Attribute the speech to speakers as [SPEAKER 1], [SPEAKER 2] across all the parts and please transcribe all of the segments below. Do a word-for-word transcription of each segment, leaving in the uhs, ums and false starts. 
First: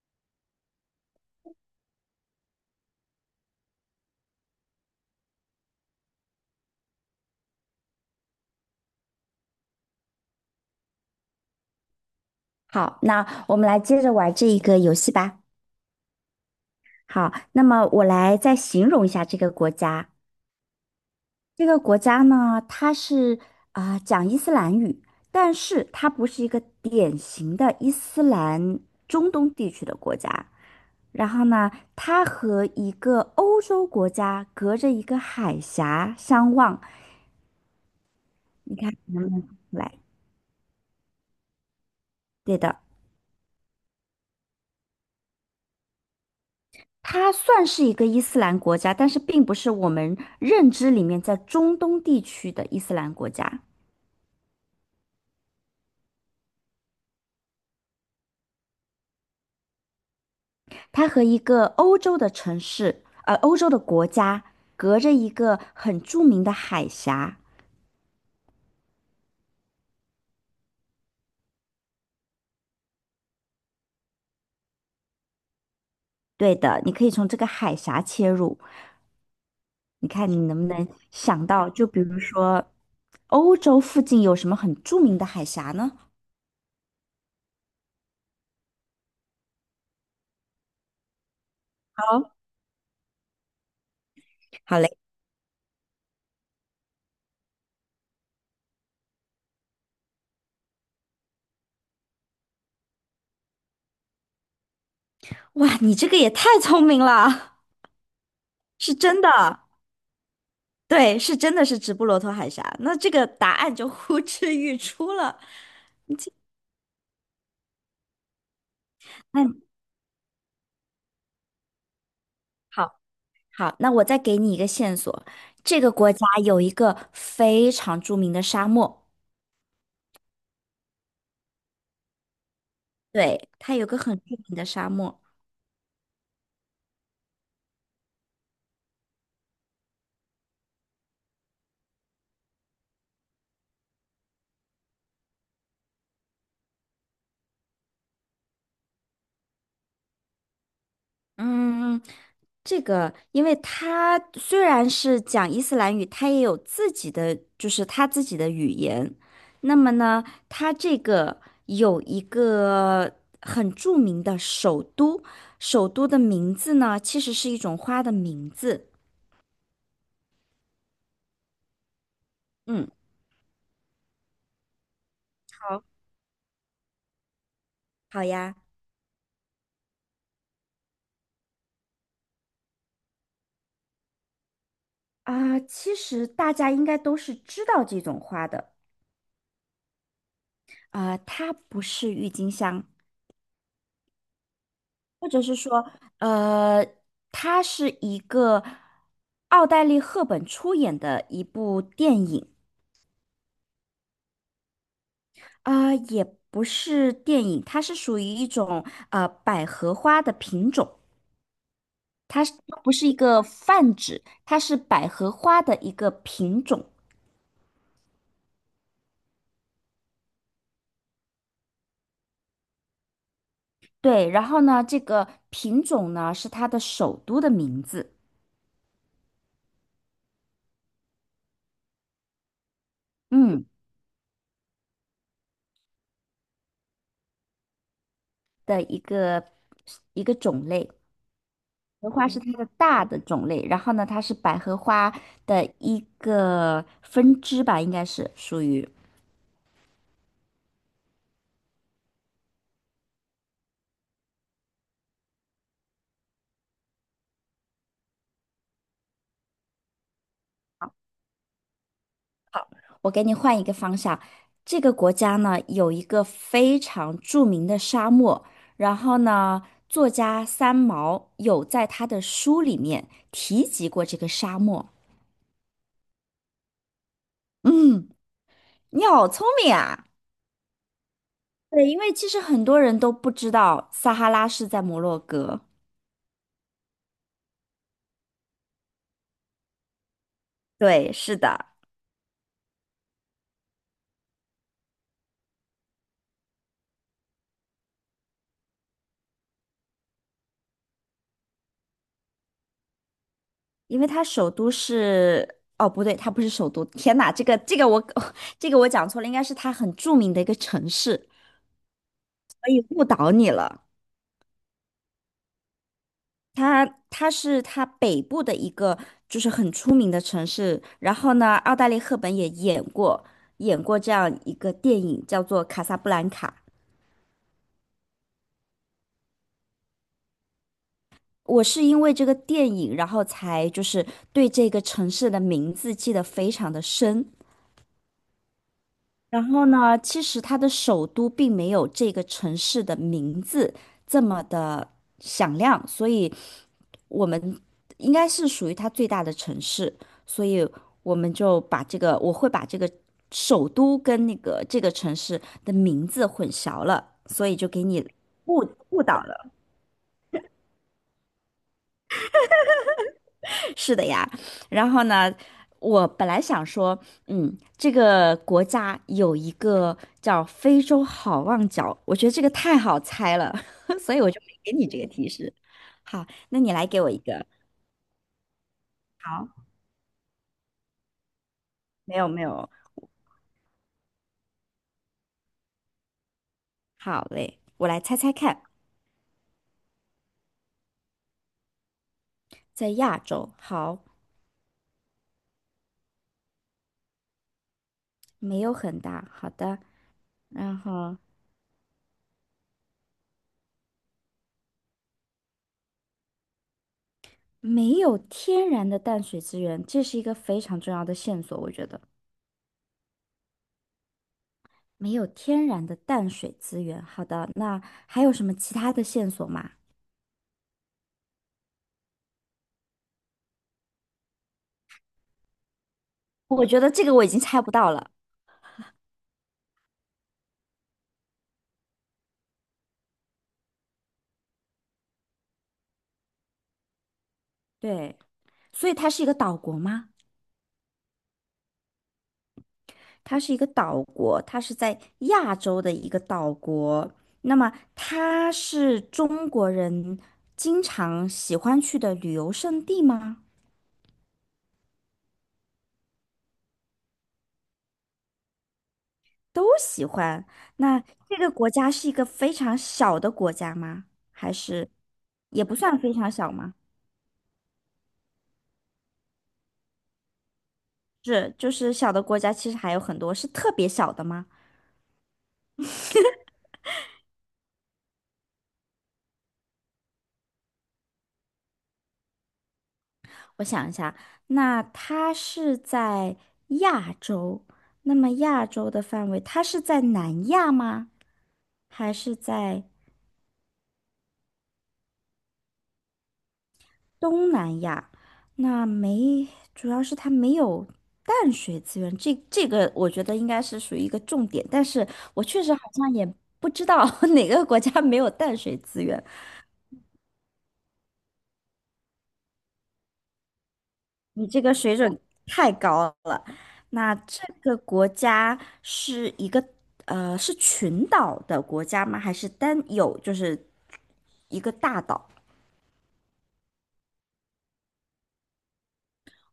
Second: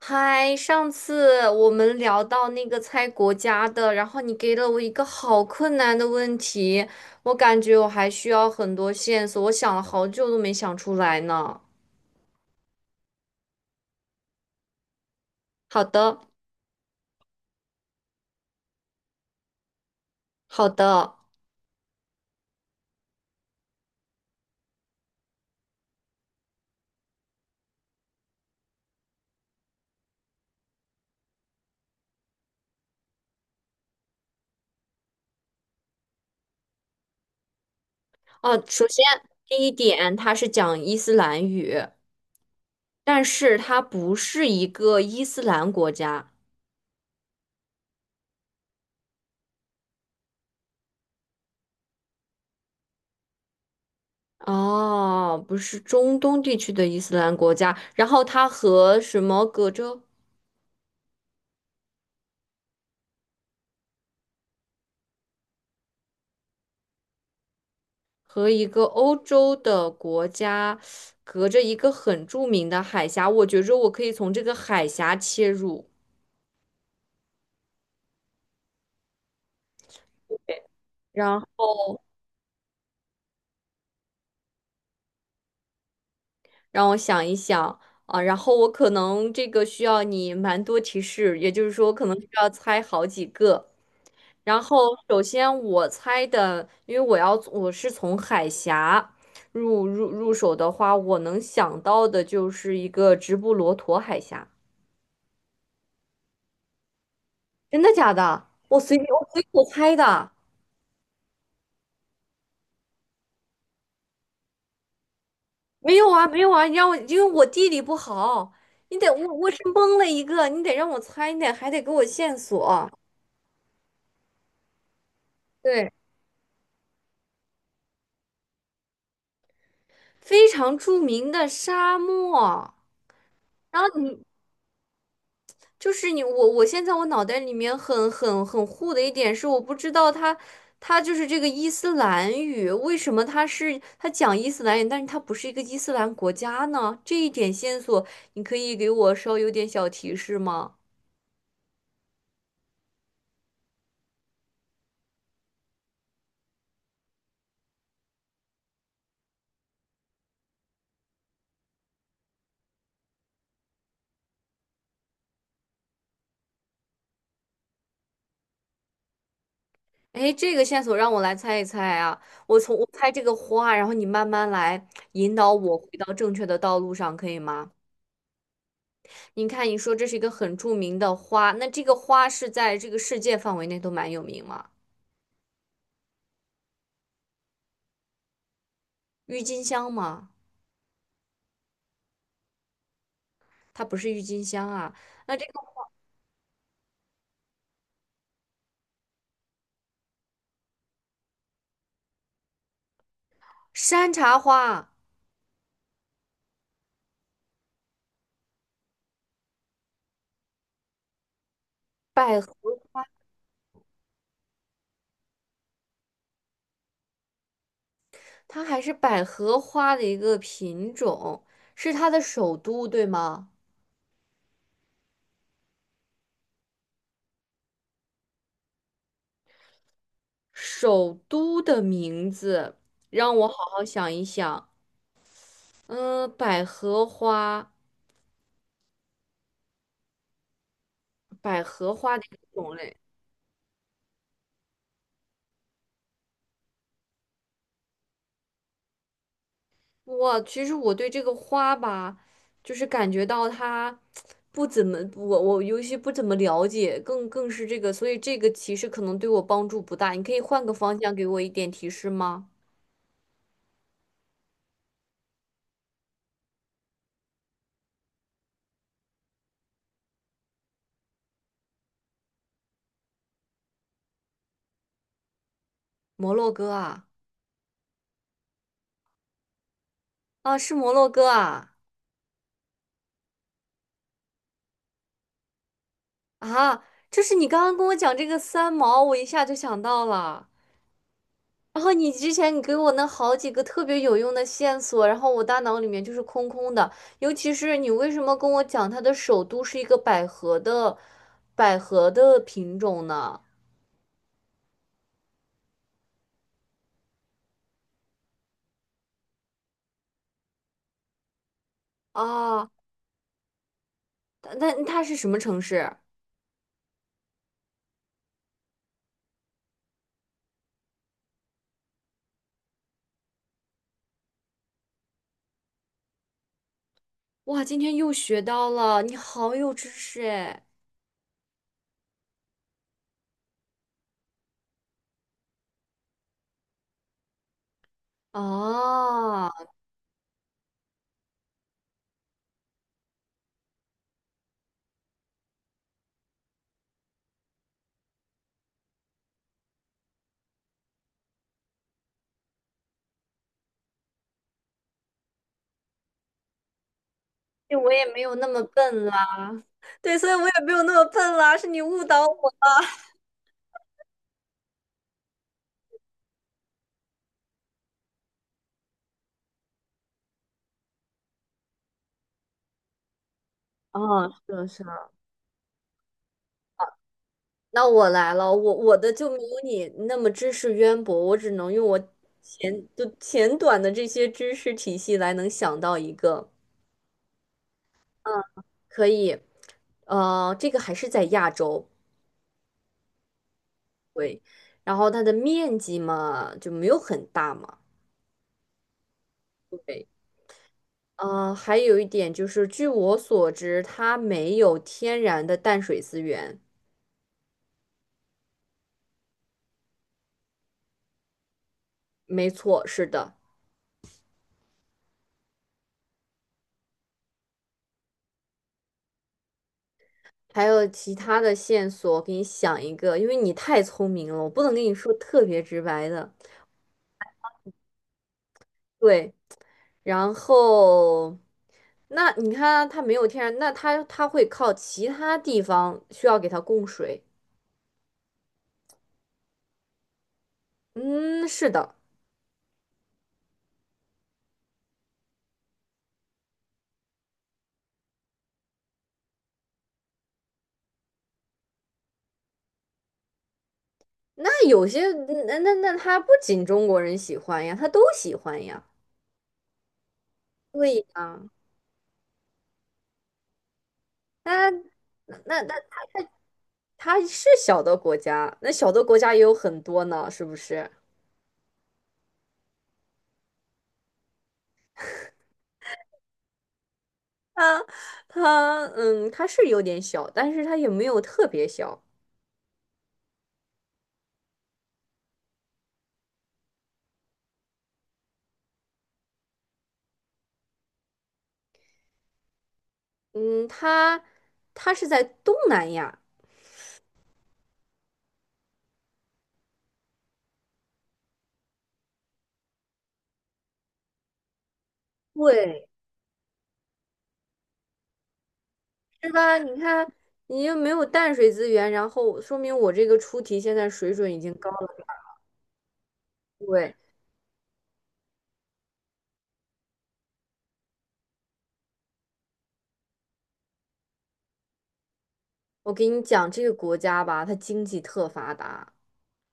[SPEAKER 1] 嗨，上次我们聊到那个猜国家的，然后你给了我一个好困难的问题，我感觉我还需要很多线索，我想了好久都没想出来呢。
[SPEAKER 2] 好，那我们来接着玩这一个游戏吧。
[SPEAKER 1] 好的，
[SPEAKER 2] 好，那么我来再形容一下这个国家。
[SPEAKER 1] 好的。
[SPEAKER 2] 这个国家呢，它是啊、讲伊斯兰语，但是它不是一个典型的伊斯兰中东地区的国家。然后呢，它和一个欧洲国家隔着一个海峡相望。
[SPEAKER 1] 哦，
[SPEAKER 2] 你
[SPEAKER 1] 首
[SPEAKER 2] 看
[SPEAKER 1] 先
[SPEAKER 2] 能不能看
[SPEAKER 1] 第一
[SPEAKER 2] 出来？
[SPEAKER 1] 点，它是讲伊斯兰语，
[SPEAKER 2] 对的。
[SPEAKER 1] 但是它不是一个伊斯兰国家。
[SPEAKER 2] 它算是一个伊斯兰国家，但是并不是我们认知里面在中东地区的伊斯兰国家。
[SPEAKER 1] 哦，不是中东地区的伊斯兰国家，然后它和什么隔着？
[SPEAKER 2] 它和一个欧洲的城市，呃，欧洲的国家隔着一个很著名的海峡。
[SPEAKER 1] 和一个欧洲的国家隔着一个很著名的海峡，我觉着我可以从这个海峡切入，
[SPEAKER 2] 对的，你可以从这个海峡切入。你看你能不能
[SPEAKER 1] 然
[SPEAKER 2] 想到，就
[SPEAKER 1] 后
[SPEAKER 2] 比如说欧洲附近有什么很著名的海峡呢？
[SPEAKER 1] 让我想一想啊，然后我可能这个需要你蛮多提示，也就是说我可能需
[SPEAKER 2] 好，
[SPEAKER 1] 要猜好几个。然后
[SPEAKER 2] 好嘞，
[SPEAKER 1] 首先我猜的，因为我要我是从海峡入入入手的话，我能想到的就是一个直布罗陀海峡，
[SPEAKER 2] 哇，你这个也太聪明了，
[SPEAKER 1] 真的假的？我
[SPEAKER 2] 是
[SPEAKER 1] 随便
[SPEAKER 2] 真
[SPEAKER 1] 我随
[SPEAKER 2] 的。
[SPEAKER 1] 口猜的。
[SPEAKER 2] 对，是真的是直布罗陀海峡，那这个答案就呼之欲出了。
[SPEAKER 1] 没有啊，没有啊，你让我，因为我地理不好，你得我我是
[SPEAKER 2] 嗯，
[SPEAKER 1] 蒙了一个，你得让我猜，你得还得给我线索。
[SPEAKER 2] 好，好，那我再给你一个线索，这个
[SPEAKER 1] 对，
[SPEAKER 2] 国家有一个非常著名的沙漠，
[SPEAKER 1] 非常著名的沙漠。
[SPEAKER 2] 对，它
[SPEAKER 1] 然
[SPEAKER 2] 有
[SPEAKER 1] 后
[SPEAKER 2] 个很
[SPEAKER 1] 你
[SPEAKER 2] 著名的沙漠。
[SPEAKER 1] 就是你，我我现在我脑袋里面很很很糊的一点是，我不知道它它就是这个伊斯兰语，为什么它是它讲伊斯兰语，但是它不是一个伊斯兰国家呢？这一点线索，你可以给我稍有点小提示吗？
[SPEAKER 2] 嗯，这个，因为他虽然是讲伊斯兰语，他也有自己的，就是他自己的语言。那么呢，他这个有一个很著名的首都，首都的名字呢，其实是一种花的名字。
[SPEAKER 1] 哎，这个线索让我来猜一猜啊！我从我
[SPEAKER 2] 嗯，
[SPEAKER 1] 猜这个花，然后你慢慢来引导我
[SPEAKER 2] 好，
[SPEAKER 1] 回到正确的道路上，可以吗？
[SPEAKER 2] 好呀。
[SPEAKER 1] 你看，你说这是一个很著名的花，那这个花是在这个世界范围内都蛮有名吗？
[SPEAKER 2] 啊、其实大家应该都是知道这种花的。
[SPEAKER 1] 郁金香吗？
[SPEAKER 2] 啊、它不是郁金香，
[SPEAKER 1] 它不是郁金香啊。
[SPEAKER 2] 或
[SPEAKER 1] 那
[SPEAKER 2] 者
[SPEAKER 1] 这个
[SPEAKER 2] 是说，呃，它是一个奥黛丽·赫本出演的一部电影
[SPEAKER 1] 山茶花、
[SPEAKER 2] 啊、也不是电影，它是属于一种呃百合花的品种，
[SPEAKER 1] 百
[SPEAKER 2] 它
[SPEAKER 1] 合，
[SPEAKER 2] 是它不是一个泛指，它是百合花的一个品种。
[SPEAKER 1] 它还是百合花的一个品种，是它的首都，对吗？
[SPEAKER 2] 对，然后呢，这个品种呢是它的首都的名字，
[SPEAKER 1] 首都的名字，让我好
[SPEAKER 2] 嗯，
[SPEAKER 1] 好想一想。嗯，百合花，
[SPEAKER 2] 的一个一个种类。
[SPEAKER 1] 百合
[SPEAKER 2] 荷
[SPEAKER 1] 花的
[SPEAKER 2] 花
[SPEAKER 1] 一
[SPEAKER 2] 是
[SPEAKER 1] 个
[SPEAKER 2] 它的
[SPEAKER 1] 种类。
[SPEAKER 2] 大的种类，然后呢，它是百合花的一个分支吧，应该是属于。
[SPEAKER 1] 我其实我对这个花吧，就是感觉到它不怎么，我我尤其不怎么了解，更更是这个，所以这个其实可能对我帮助不大。你可以换个方向给我一点提示吗？
[SPEAKER 2] 我给你换一个方向，这个国家呢有一个非常著名的沙漠，然后呢，作家三毛有在他的书里面提及过这个沙漠。
[SPEAKER 1] 摩洛哥啊，
[SPEAKER 2] 嗯，你好聪明啊！
[SPEAKER 1] 啊，是摩洛哥啊，
[SPEAKER 2] 对，因为其实很多人都不知道撒哈拉是在摩洛哥。
[SPEAKER 1] 啊，就是你刚刚跟我讲这个三毛，我一下就想到了。
[SPEAKER 2] 对，是的。
[SPEAKER 1] 然后你之前你给我那好几个特别有用的线索，然后我大脑里面就是空空的。尤其是你为什么跟我讲它的首都是一个百合的百合的品种呢？
[SPEAKER 2] 因为它首都是，哦，不对，它不是首都。天哪，这个这个我 这个我讲错了，应该是它很著名的一个城市。
[SPEAKER 1] 啊，
[SPEAKER 2] 可以误导你了，
[SPEAKER 1] 它那它是什么城市？
[SPEAKER 2] 它它是它北部的一个就是很出名的城市。然后呢，奥黛丽·赫本也演过演过这样一个电影，叫做《卡萨布兰卡》。
[SPEAKER 1] 哇，今天又学到了，你好有知识哎！
[SPEAKER 2] 我是因为这个电影，然后才就是对这个城市的名字记得非常的深。然
[SPEAKER 1] 啊，
[SPEAKER 2] 后呢，其实它的首都并没有这个城市的名字这么的响亮，所以我们应该是属于它最大的城市，所以我们就把这个，我会把这个首都跟那个这个城市的名字混淆了，所以就
[SPEAKER 1] 对
[SPEAKER 2] 给
[SPEAKER 1] 我也
[SPEAKER 2] 你
[SPEAKER 1] 没有那么
[SPEAKER 2] 误误
[SPEAKER 1] 笨
[SPEAKER 2] 导
[SPEAKER 1] 啦，
[SPEAKER 2] 了。
[SPEAKER 1] 对，所以我也没有那么笨啦，是你误导我。
[SPEAKER 2] 是的呀，然后呢，我本来想说，嗯，这个国家有一个叫非洲好望角，我觉得这个太好猜了，所以
[SPEAKER 1] 啊，
[SPEAKER 2] 我就
[SPEAKER 1] 是的，
[SPEAKER 2] 没给
[SPEAKER 1] 是
[SPEAKER 2] 你这
[SPEAKER 1] 的
[SPEAKER 2] 个提示。好，那你来给我一个。
[SPEAKER 1] 那我来了，我我的就没
[SPEAKER 2] 好，
[SPEAKER 1] 有你那么知识渊博，我只能用我
[SPEAKER 2] 没有没有，
[SPEAKER 1] 浅就浅短的这些知识体系来能想到一个，
[SPEAKER 2] 好嘞，我来猜猜
[SPEAKER 1] 嗯，
[SPEAKER 2] 看，
[SPEAKER 1] 可以，呃，这个还是在亚洲，
[SPEAKER 2] 在亚洲，好，
[SPEAKER 1] 对，然后它的面积嘛就没有很大嘛，
[SPEAKER 2] 没有很大，好的，
[SPEAKER 1] 对，
[SPEAKER 2] 然后
[SPEAKER 1] 呃，还有一点就是，据我所知，它没有天然的淡水资源，
[SPEAKER 2] 没有天然的淡水资源，这是一个非常重要的线索，我觉得。
[SPEAKER 1] 没错，是的。
[SPEAKER 2] 没有天然的淡水资源。好的，那还有什么其他的线索吗？
[SPEAKER 1] 还有其他的线索，我给你想一个，因为你太聪明了，我不能跟你说特别直白的。
[SPEAKER 2] 我觉得这个我已经猜不到了。
[SPEAKER 1] 对，然后那你看啊它没有天然，那它它会靠其他地方需要给它供水。
[SPEAKER 2] 对，所以它是一个岛国吗？
[SPEAKER 1] 嗯，是的。
[SPEAKER 2] 它是一个岛国，它是在亚洲的一个岛国。那么它是中国人经常喜欢去的旅游胜地吗？
[SPEAKER 1] 那有些嗯那那那它不仅中国人喜欢呀，它都喜欢呀。
[SPEAKER 2] 都喜欢。那
[SPEAKER 1] 对
[SPEAKER 2] 这
[SPEAKER 1] 呀，
[SPEAKER 2] 个国家是一个非常小的国家吗？还
[SPEAKER 1] 它
[SPEAKER 2] 是
[SPEAKER 1] 那
[SPEAKER 2] 也
[SPEAKER 1] 那
[SPEAKER 2] 不算非常小吗？
[SPEAKER 1] 它是小的国家，那小的国家也有很多呢，是不是？
[SPEAKER 2] 是，就是小的国家其实还有很多，是特别小的吗？
[SPEAKER 1] 它嗯，它是有点小，但是它也没有特别小。
[SPEAKER 2] 我想一下，那它是在亚洲，那么亚洲的范围，它是在南亚吗？还是在
[SPEAKER 1] 嗯，它它是在东南亚，
[SPEAKER 2] 东南亚？那没，主要是它没有淡水资源，这这个我觉得应该是属于一个重点，但是我确实好
[SPEAKER 1] 对，
[SPEAKER 2] 像也不知道 哪个国家没有淡水资源。
[SPEAKER 1] 是吧？你看，你又没有淡水资源，然后说明我这个出题现在水准已
[SPEAKER 2] 你
[SPEAKER 1] 经
[SPEAKER 2] 这
[SPEAKER 1] 高
[SPEAKER 2] 个
[SPEAKER 1] 了。
[SPEAKER 2] 水准太高了。
[SPEAKER 1] 对，
[SPEAKER 2] 那这个国家是一个呃是群岛的国家吗？还是单有就是一个大岛？
[SPEAKER 1] 我给你讲这个国家吧，它经济特发达。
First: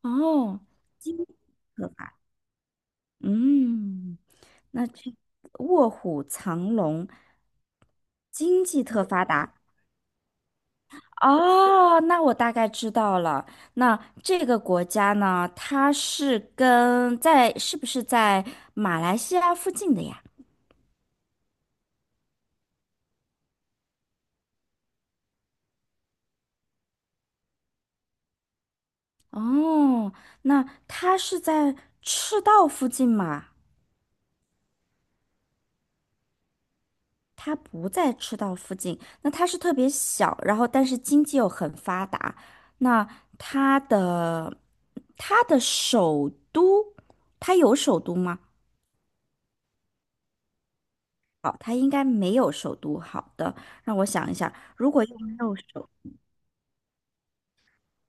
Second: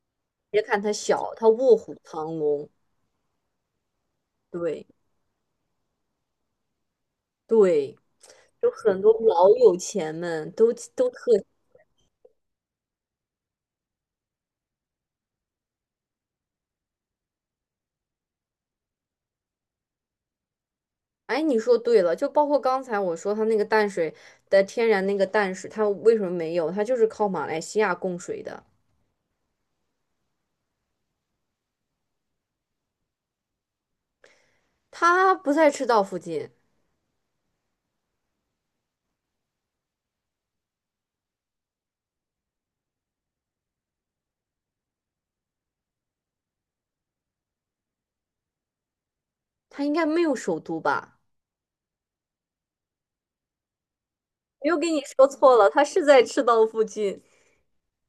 [SPEAKER 2] 哦，
[SPEAKER 1] 别看它
[SPEAKER 2] 金
[SPEAKER 1] 小，它卧
[SPEAKER 2] 合
[SPEAKER 1] 虎
[SPEAKER 2] 法。
[SPEAKER 1] 藏龙。
[SPEAKER 2] 嗯，
[SPEAKER 1] 对
[SPEAKER 2] 那这卧虎藏龙，
[SPEAKER 1] 对，
[SPEAKER 2] 经
[SPEAKER 1] 就
[SPEAKER 2] 济
[SPEAKER 1] 很
[SPEAKER 2] 特
[SPEAKER 1] 多
[SPEAKER 2] 发
[SPEAKER 1] 老
[SPEAKER 2] 达。
[SPEAKER 1] 有钱们都都特
[SPEAKER 2] 哦，那我大概知道了。那这个国家呢，它是跟在是不是在马来西亚附近的呀？
[SPEAKER 1] 哎，你说对了，就包括刚才我说它那个淡水的天然那个淡水，它为什么没有？它就是靠马来西亚供水的，
[SPEAKER 2] 哦，那它是在赤道附近吗？
[SPEAKER 1] 它不在赤道附近，
[SPEAKER 2] 它不在赤道附近，那它是特别小，然后但是经济又很发达。那它的它的首都，它有首都吗？
[SPEAKER 1] 它应该没有首都吧？
[SPEAKER 2] 哦，它应该没有首都。好的，让我想一下，
[SPEAKER 1] 没有给
[SPEAKER 2] 如
[SPEAKER 1] 你
[SPEAKER 2] 果又
[SPEAKER 1] 说
[SPEAKER 2] 没
[SPEAKER 1] 错
[SPEAKER 2] 有
[SPEAKER 1] 了，它
[SPEAKER 2] 首
[SPEAKER 1] 是在赤道附近。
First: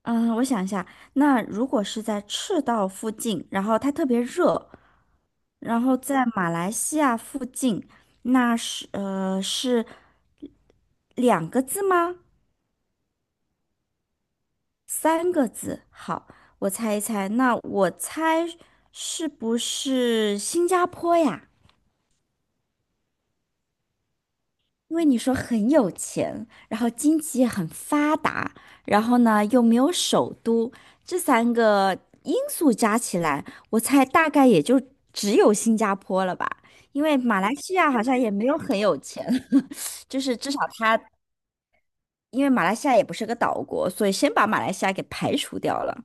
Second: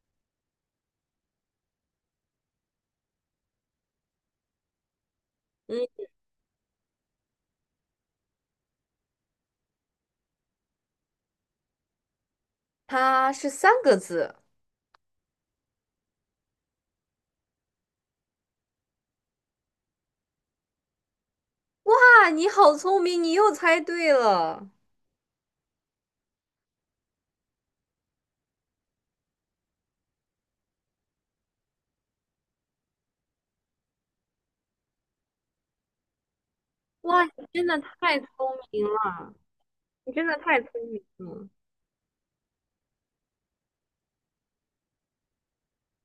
[SPEAKER 2] 嗯，我想一下，那如果是在赤道附近，然后它特别热，然
[SPEAKER 1] 嗯，
[SPEAKER 2] 后在马来西亚附近，那是呃是两个字吗？
[SPEAKER 1] 它是三个字。
[SPEAKER 2] 三个字。好，我猜一猜，那我猜是不是新加坡呀？
[SPEAKER 1] 哇，你好聪明，你又猜对了！
[SPEAKER 2] 因为你说很有钱，然后经济也很发达，然后呢又没有首都，这三个因素加起来，我猜大概也就只有新加坡了吧。因为
[SPEAKER 1] 哇，
[SPEAKER 2] 马
[SPEAKER 1] 你
[SPEAKER 2] 来
[SPEAKER 1] 真
[SPEAKER 2] 西
[SPEAKER 1] 的
[SPEAKER 2] 亚好像
[SPEAKER 1] 太聪
[SPEAKER 2] 也没有很
[SPEAKER 1] 明
[SPEAKER 2] 有钱，
[SPEAKER 1] 了，你
[SPEAKER 2] 就
[SPEAKER 1] 真的
[SPEAKER 2] 是至少
[SPEAKER 1] 太聪
[SPEAKER 2] 它，
[SPEAKER 1] 明了！
[SPEAKER 2] 因为马来西亚也不是个岛国，所以先把马来西亚给排除掉了，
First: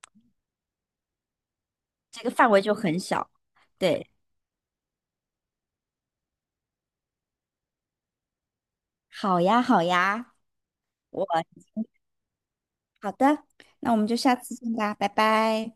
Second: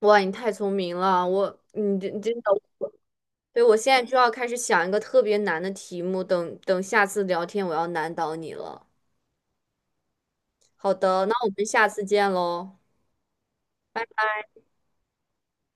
[SPEAKER 1] 哇，你太聪明了，我，你真
[SPEAKER 2] 这个
[SPEAKER 1] 真
[SPEAKER 2] 范
[SPEAKER 1] 的。
[SPEAKER 2] 围就很小。
[SPEAKER 1] 对，我现在
[SPEAKER 2] 对，
[SPEAKER 1] 就要开始想一个特别难的题目，等等下次聊天我要难倒你了。
[SPEAKER 2] 好呀，好呀，
[SPEAKER 1] 好的，
[SPEAKER 2] 我
[SPEAKER 1] 那我们下次见喽。
[SPEAKER 2] 好的，那我们就下次见吧，拜拜。